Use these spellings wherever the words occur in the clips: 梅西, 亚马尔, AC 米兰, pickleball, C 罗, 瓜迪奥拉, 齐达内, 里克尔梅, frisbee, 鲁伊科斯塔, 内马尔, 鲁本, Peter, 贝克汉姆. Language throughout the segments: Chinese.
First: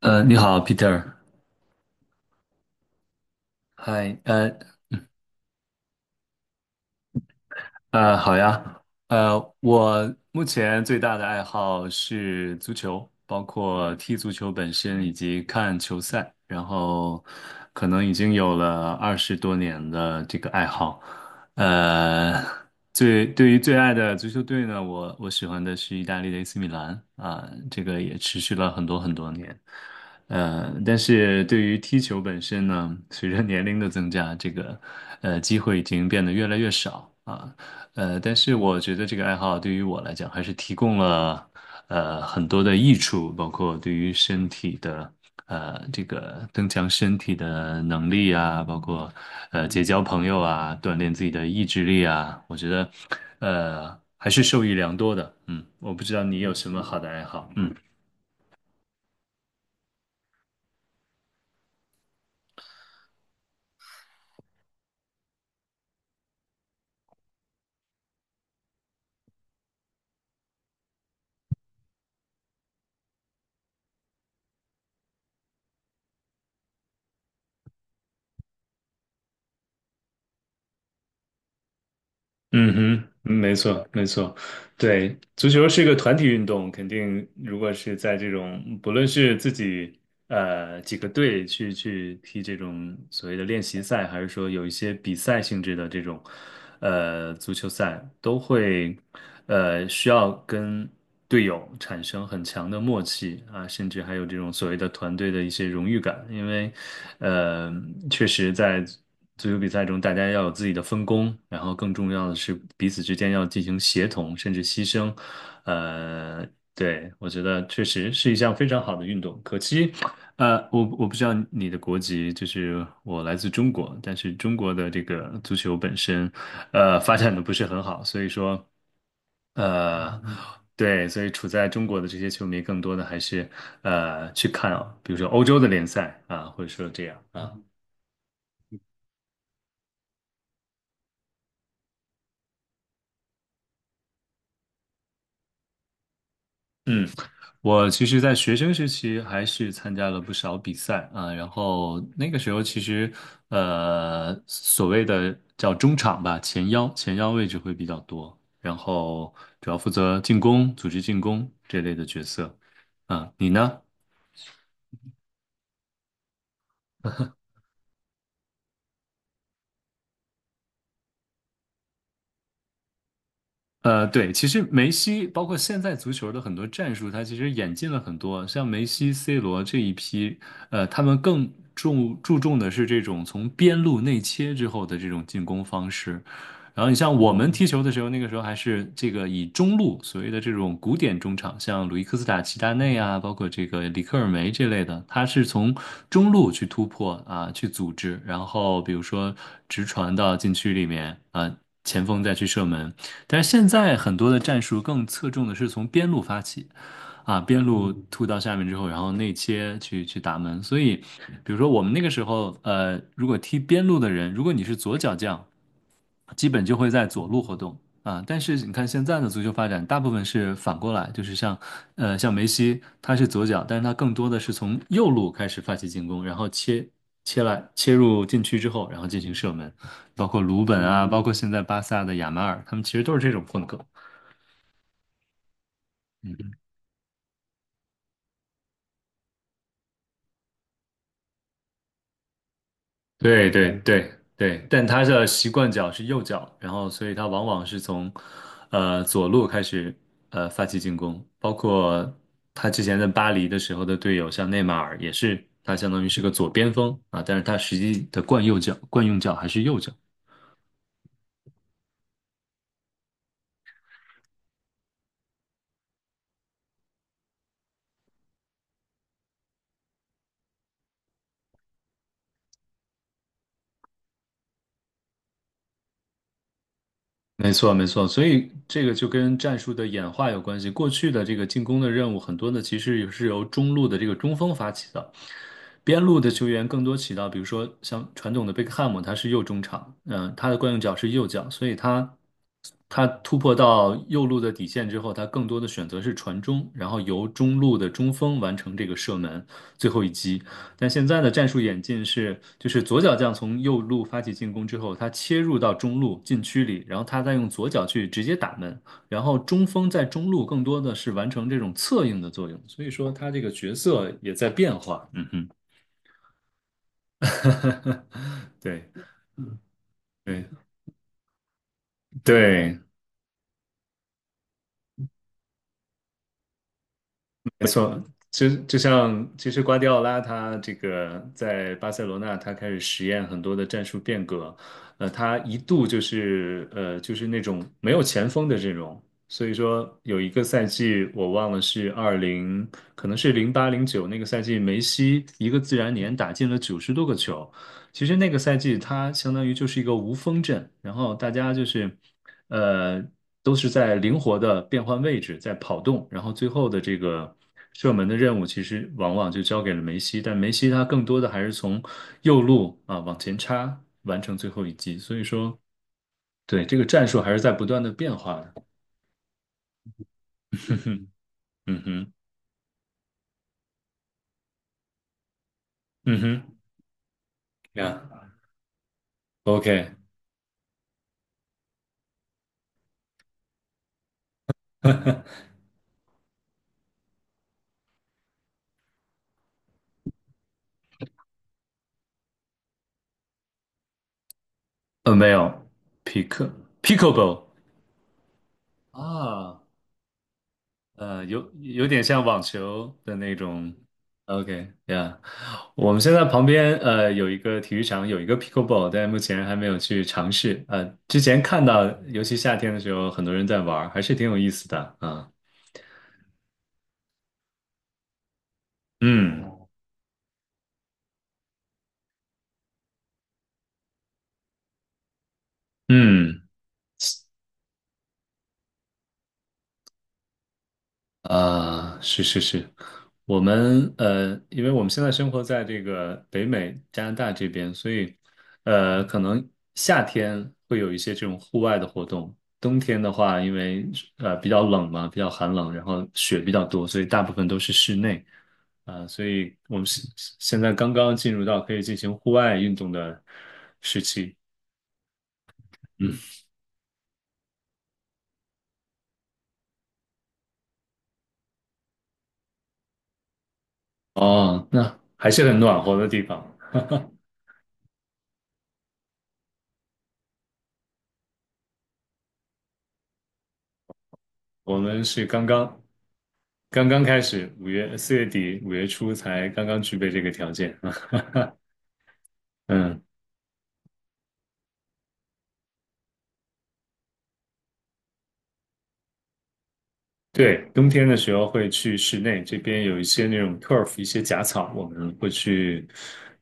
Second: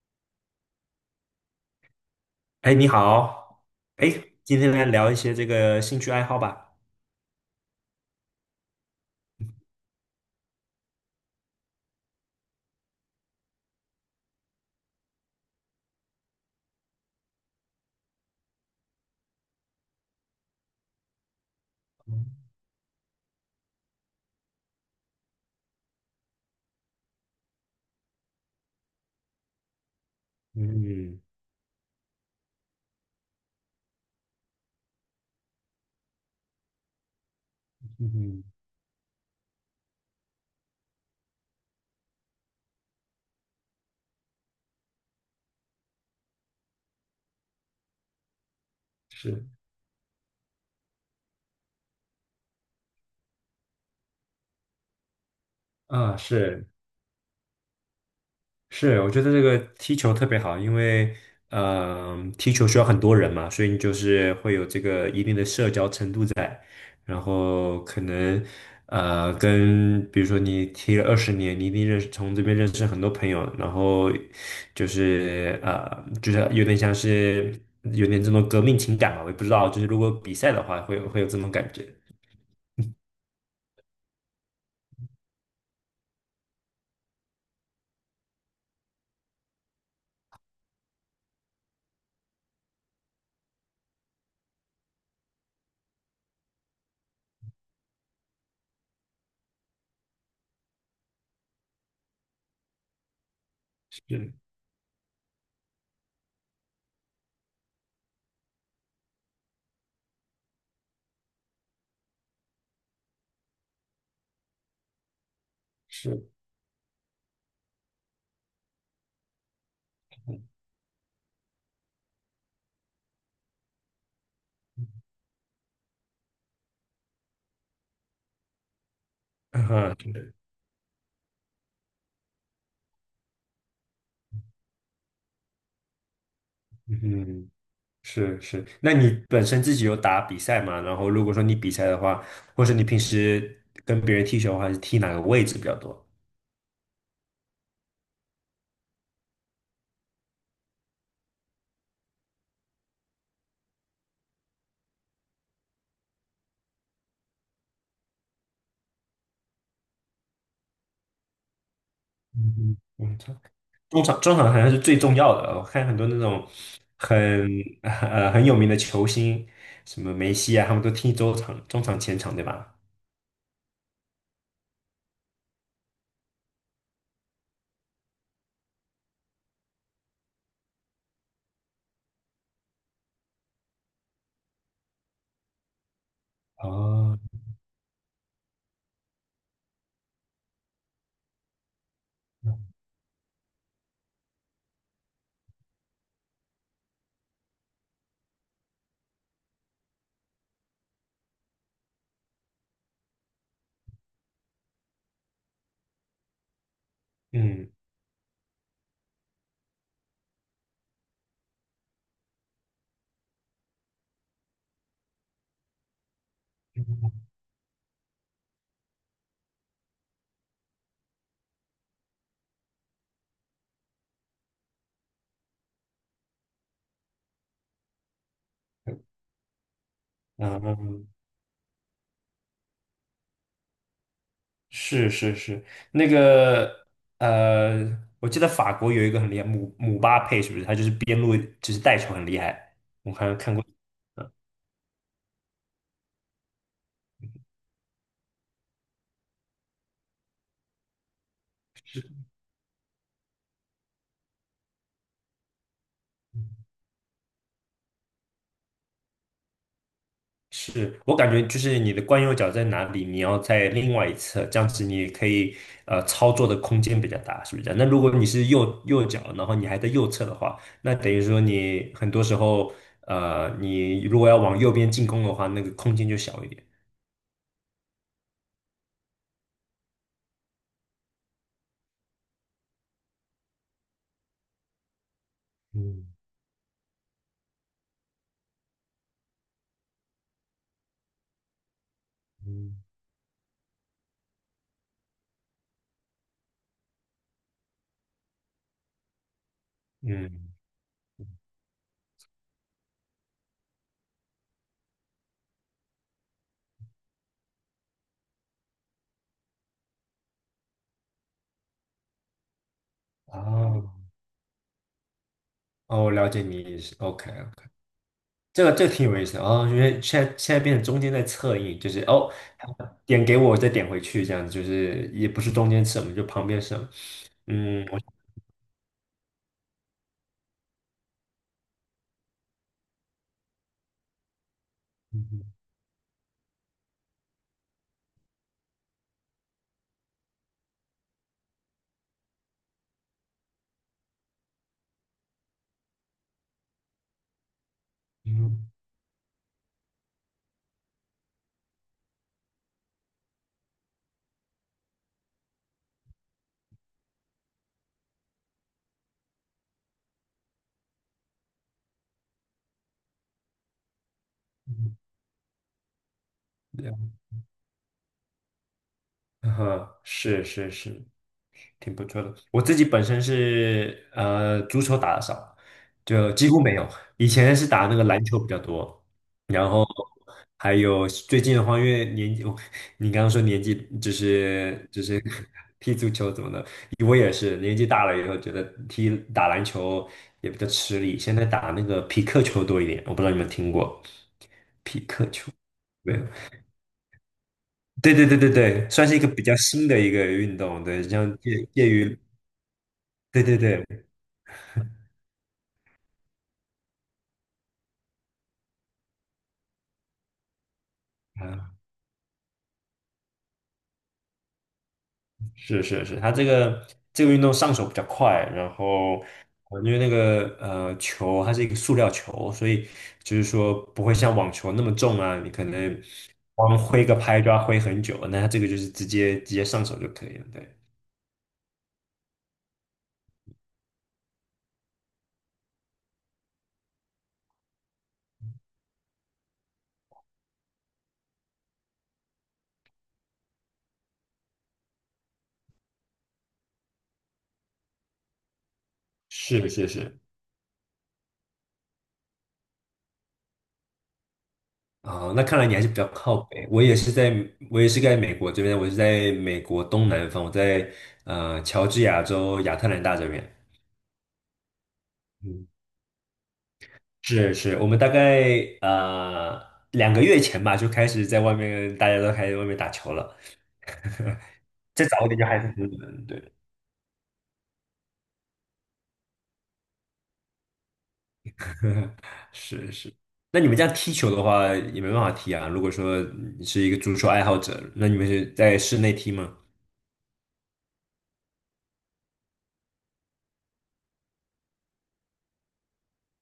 你好，Peter。哎，你好，哎，嗨，今天来聊一些这个兴趣爱好吧。好呀，我目前最大的爱好是足球，包括踢足球本身以及看球赛，然后可能已经有了20多年的这个爱好。呃，嗯对于最爱的足球队呢，我喜欢的是意大利的 AC 米兰啊，这个也持续了很多很多年。但嗯是对于踢球本身呢，随着年龄的增加，这个机会已经变得越来越少啊。但嗯，嗯是我觉得这个爱好对于我来讲，还是提供了很多的益处，包括对于身体的这个增强身体的能力啊，包括是，结交朋友啊，锻炼自己的意志力啊，我觉得还是受益良多的。嗯，我不知啊，道你有是，什么好的爱好。嗯。是，我觉得这个踢球特别好，因为踢球需要很多人嘛，所以你就是会有这个一定的社交程度在，然后可能跟比如说你踢了20年，你一定从这边认识很多朋友，然后就是有点像是有点这种革命情感吧，我也不知道，就是如果比赛的话，会有这种感觉，嗯哼，没错，没错，对，足球是一个团体运动，肯定如果是在这种，不论是自己几个队去踢这种所谓的练习赛，还是说有一些比赛性质的这种足球赛，都会需要跟队友产生很强的默契啊，甚至还有是这种所谓的团队的一些荣誉感，因为呃确实在。足球比赛中，大家要有自己的分工，然后更重要的是彼此之间要进行协同，甚至牺牲。是，呃，对，我觉得确实是一项非常好的运动。可惜，我不知道你的国籍，就是我来自中国，但是中国的这个足球本身，发展的不是很好，所以说，嗯呃，对对，所以处在中国的这些球迷，更多的还是去看啊，比如说欧洲的联赛啊，或者说嗯这样哼啊。是是，那你本身自己有打比赛吗？然后如果说你比赛的话，或者你平时跟别人踢球的话，是踢哪个位置比较多？嗯，我其实，在学生时期还是参加了不少比赛啊，然后那个时候其实，所谓的叫中场吧，前腰位置会比较多，然后主要负责进攻、组织进攻这类的角色。嗯嗯，啊，你呢？中场好像是最重要的。我看很多那种很很有名的球星，什么梅西啊，他们都踢中场前场，对吧？对，其实梅西包括现在足球的很多战术，他其实演进了很多。像梅西、C 罗这一批，他们更注重的是这种从边路内切之后的这种进攻方式。然后你像哦，我们踢球的时候，那个时候还是这个以中路所谓的这种古典中场，像鲁伊科斯塔、齐达内啊，包括这个里克尔梅这类的，他是从中路去突破啊，去组织，然后比如说直传到禁区里面啊，前锋再去射门。但是现在很多的战术更侧重的是从边路发起，啊，边嗯路突到下面之后，然后内切去打门。所以，比如说我们那个时候，如果踢边路的人，如果你是左脚将，基本就会在嗯。左路活动。啊，但是你看现在的足球发展，大部分是反过来，就是像梅西，他是左脚，但是他更多的是从右路开始发起进攻，然后切入禁区之后，然后进行射门，包括鲁本啊，嗯，包括现在巴萨的亚马尔，他们其实都是这种风格。是是是，那个呃，我记得法国有一个很厉害，姆巴佩是不是？他就是边路就是带球很厉害，我好像对看过。对嗯对对，但他的习惯脚是右脚，然后所以他往往是从左路开始发起进攻，包括他之前在巴黎的时候的队友，像内马尔也是，他相当于是个左嗯，边锋啊，但是他实际的惯用脚还是右脚。是我感觉就是你的惯用脚在哪里，你要在另外一侧，这样子你可以操作的空间比较大，是不是这样？那如果你是右脚，然后你还在右侧的话，那等于说你很多时候你如果要往右边进攻的话，那个空间就小一点。没错，没错，所以这个就跟战术的演化有关系。过去的这个进攻的任务，很多呢其实是由中路的这个中锋发起的，边嗯路的球员更多起到，比如说像传统的贝克汉姆，他是右中场，他的惯用脚是右脚，所以他嗯，他突破到右路的底线之后，他更多的选择是传中，然后由中路的中锋完成这个射门最后一击。嗯，但现在的战术演进是，就是左脚将从右路发起进攻之后，他切入到中路禁区里，然后他再用左脚去直接打门，然后中锋在中路更多的是完成这种策应的作用，所以说他这个角啊，色也在变化。嗯哼。哦，我了解你意思。OK OK,这个这对个挺有意思的哦，因为现在对现在变成中间在侧应，就是哦，对，点给我，我再点回去，这样子就是也不是中间什么，就旁边什么。没嗯，我错，就像其实瓜迪奥拉他这个在巴塞罗那，他开始实验很多的战术变革，嗯他嗯一度就是那种没有前锋的阵容，所以说有一个赛季我忘了是二零，可能是08/09那个赛季，梅西一个自然年打进了90多个球，其实那个赛嗯，季，它相当于就是一个无锋阵，然后大家就是，呃，都是在灵活的变换位置，在跑动，然后最后的这个射门的任务，其实往往就交给了梅西，但梅西他更多的还是从右路啊往前插，完成最后一嗯击。所以说，对，这个战术嗯还是在不断的变化的。是 是嗯是，哼，嗯挺不哼，错的。我自己本身是足球打的少，嗯就几哼，乎没有。以前是打那呀个篮球比较多，然后，OK，还有最近的话，因为年纪，我你刚刚说年纪就是 踢足球怎么的，我也是年纪大了以后觉得打篮球也比较吃力，现在打那个匹克球多一点，我不知道你们听过没有没有？，pick pickleball 对对对对对，算是一个比较啊。新的一个运动，对，像有介有介点于像网球的那对对种。对。OK，呀、我们现在旁边有一个体育场，有一个 pickleball，但目前还没有去尝试。之前看啊到，尤其夏天的时候，很多人在玩儿还是挺有意思的啊。是是是，他这个这个运动上手比较快，然后嗯因为那个球它是一个塑料球，所以就是说不会像网球那么重啊，你可能嗯。光挥个拍就要挥很久，那它这个就是直接上手就可以了。对，啊，是是是，我们因为我们现在生活在这个北美加拿大这边，所以可能夏天会有一些这种户外的活动，冬天的话，因为比较冷嘛，比较寒冷，然后雪比较多，所以大部分都是室内啊，所以是我们是现是，现在刚刚进入到可以进行户外运动的时期。啊、那看来你还是比较嗯，靠北，我也是在美国这边，我是在美国东南方，我在乔治亚州亚特兰大这边。哦，那还是很嗯。暖和的地方，是是，我们大概呃2个月前吧，就开始在外面，大家都开始外面打球了。我们再早是一点就刚还是刚。很冷，对，刚刚开始，4月底5月初才刚刚具备这个条件啊。是嗯是。那你们这样踢球的话，也没办法踢啊。如果说你是一个足球爱好者，那你们是在室内踢吗？对，冬天的时候会去室内，这边有一些那种 turf，一些假草，我们会去，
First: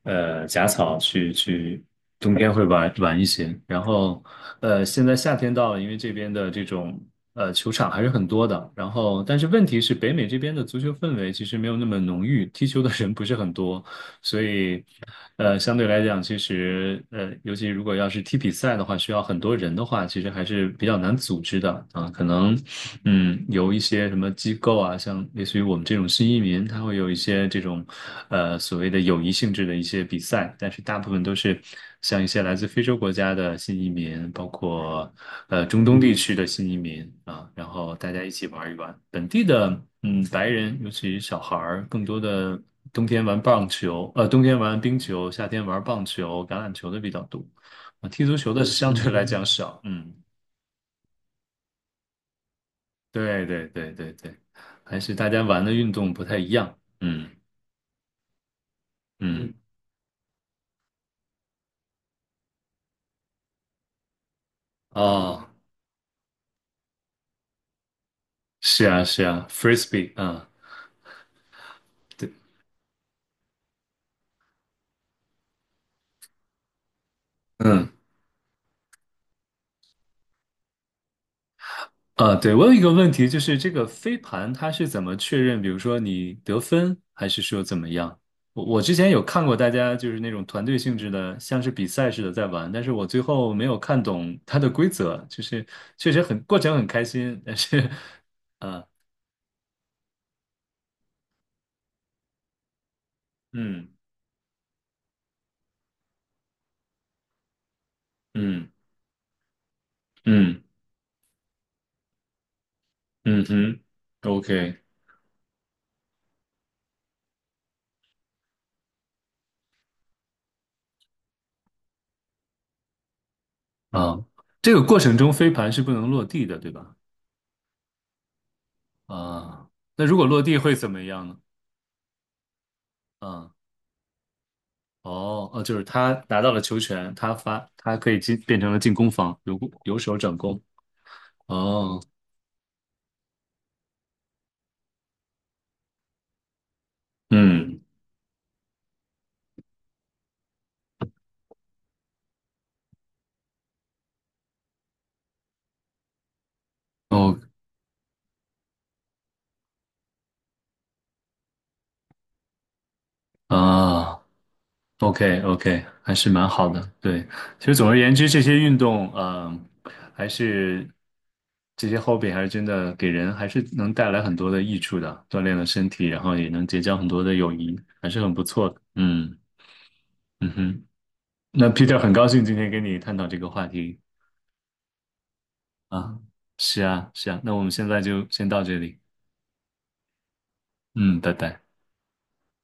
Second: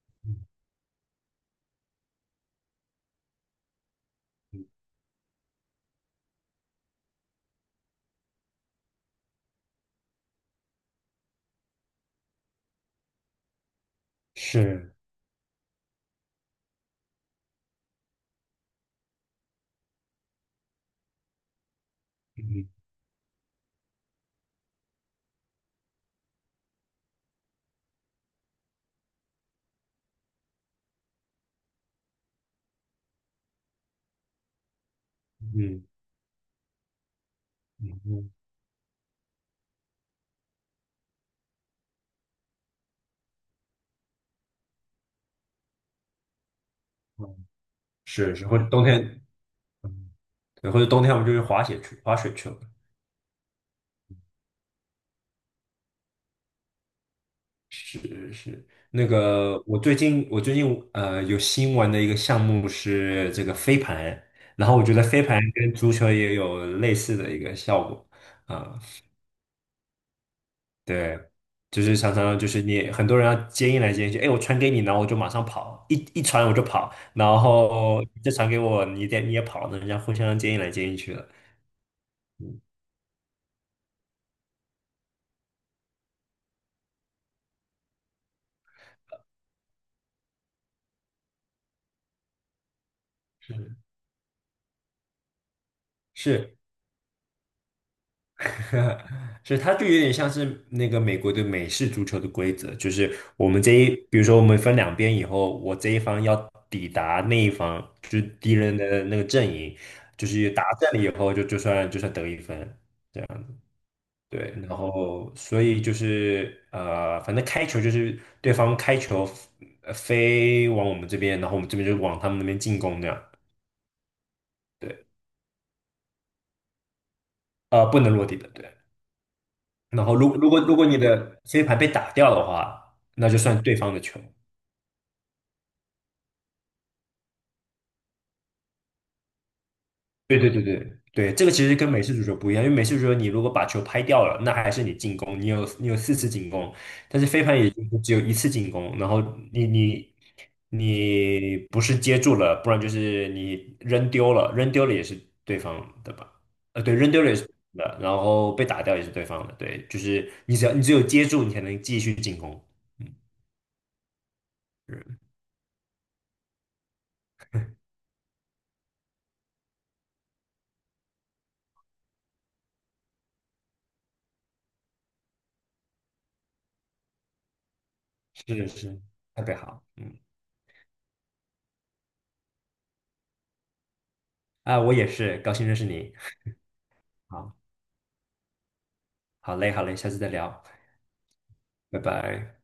假草去，冬天会玩玩一些。然后，现在夏天到了，因为这边的这种球场还是很多的。然后，但是问题是，北美这边的足球氛围其实没有那么浓郁，踢球的人不是很多，所以，是，相对来讲，其实尤其如果要是踢比赛的话，需要很多人的话，其实还是比较难组织的啊，可能。嗯嗯，有一些什么机构啊，像类似于我们这种新移民，他会有一些这种，所谓的友谊性质的一些比赛，但是大部分都是像一些来自非洲国家的新移民，包括嗯中东地区的新移民啊，然后嗯大家嗯，一起玩一玩。本地的白人，尤其小孩儿，更多的冬天玩冰球，夏天玩棒球、橄榄球的比较多，啊，踢足是是，球或的者冬相对天，来讲少，嗯。对，或者冬天我们就去滑雪去了。对对对对对，还是大家玩的运动不太一样。嗯是是，那嗯，嗯个我最近有新玩的一个项目是这个飞盘，然后我觉得飞盘哦，跟足球也有类似的一个效果啊，是啊是啊，frisbee 啊，对，就是常对，常就是你很多人要接应来接应去，哎，我传给你，然后我就马上跑，一传我就跑，然嗯后你再传给我，你得你也跑，那人家互相接应来接应去了，啊，对，我有一个问题，就是这个飞盘它是怎么确认？比如说你得分，还是说怎么样？我之前有看过大家就是那种团队性质的，像是比赛似的在玩，但是我最后没有看懂它的规则，就是确实很是。过程很开心，但是啊，所以它就有点像是那个美国的美式足球的规则，就是我 们这一，嗯比如说我们分两边以后，我这一方要抵达那一方，就是敌嗯人的那个阵营，就是嗯打阵了以后就就算得1分，这嗯样嗯哼。对，OK，然后所以就是反正开球就是对方开球飞往我们这边，然后我们这边就往他们那边进攻这样，啊，这个过对，程中飞盘是不能落地的，对吧？呃，不能落地的，对。啊，那然后如果如落如地果会如果怎你么样呢？的飞盘被打掉的话，那就啊，算对方的球。哦，哦，就是他拿到了球权，他发，他可以进，变成了进攻方，由守转对对攻。对对对，这个其实跟哦，美式足球不一样，因为美式足球你如果把球拍掉了，那还是你进攻，你有4次进攻，但是飞盘也嗯，就只有1次进攻，然后你你你不是接住了，不然就是你扔丢了，扔丢了也是对方的吧？呃，对，扔丢了也哦，是对方的，然后被打掉也是对方的，对，就是你只要你只有接住，你才能继续进攻。啊嗯，，OK，OK，还是蛮好的。对，其实总而言之，这些运动，还是这些 hobby 还是真的给人还是能带来很多的益处的，锻炼了身体，然后也能结交很多的友谊，还是很不是错的。是，嗯。特别好，嗯，嗯哼，那 Peter 很高兴今天跟你探讨这个话题啊，我也是，高兴认识你，啊，是啊，是啊，那好，我们现在就先到这里，好嘞，好嘞，下次再聊，嗯，拜拜。拜拜。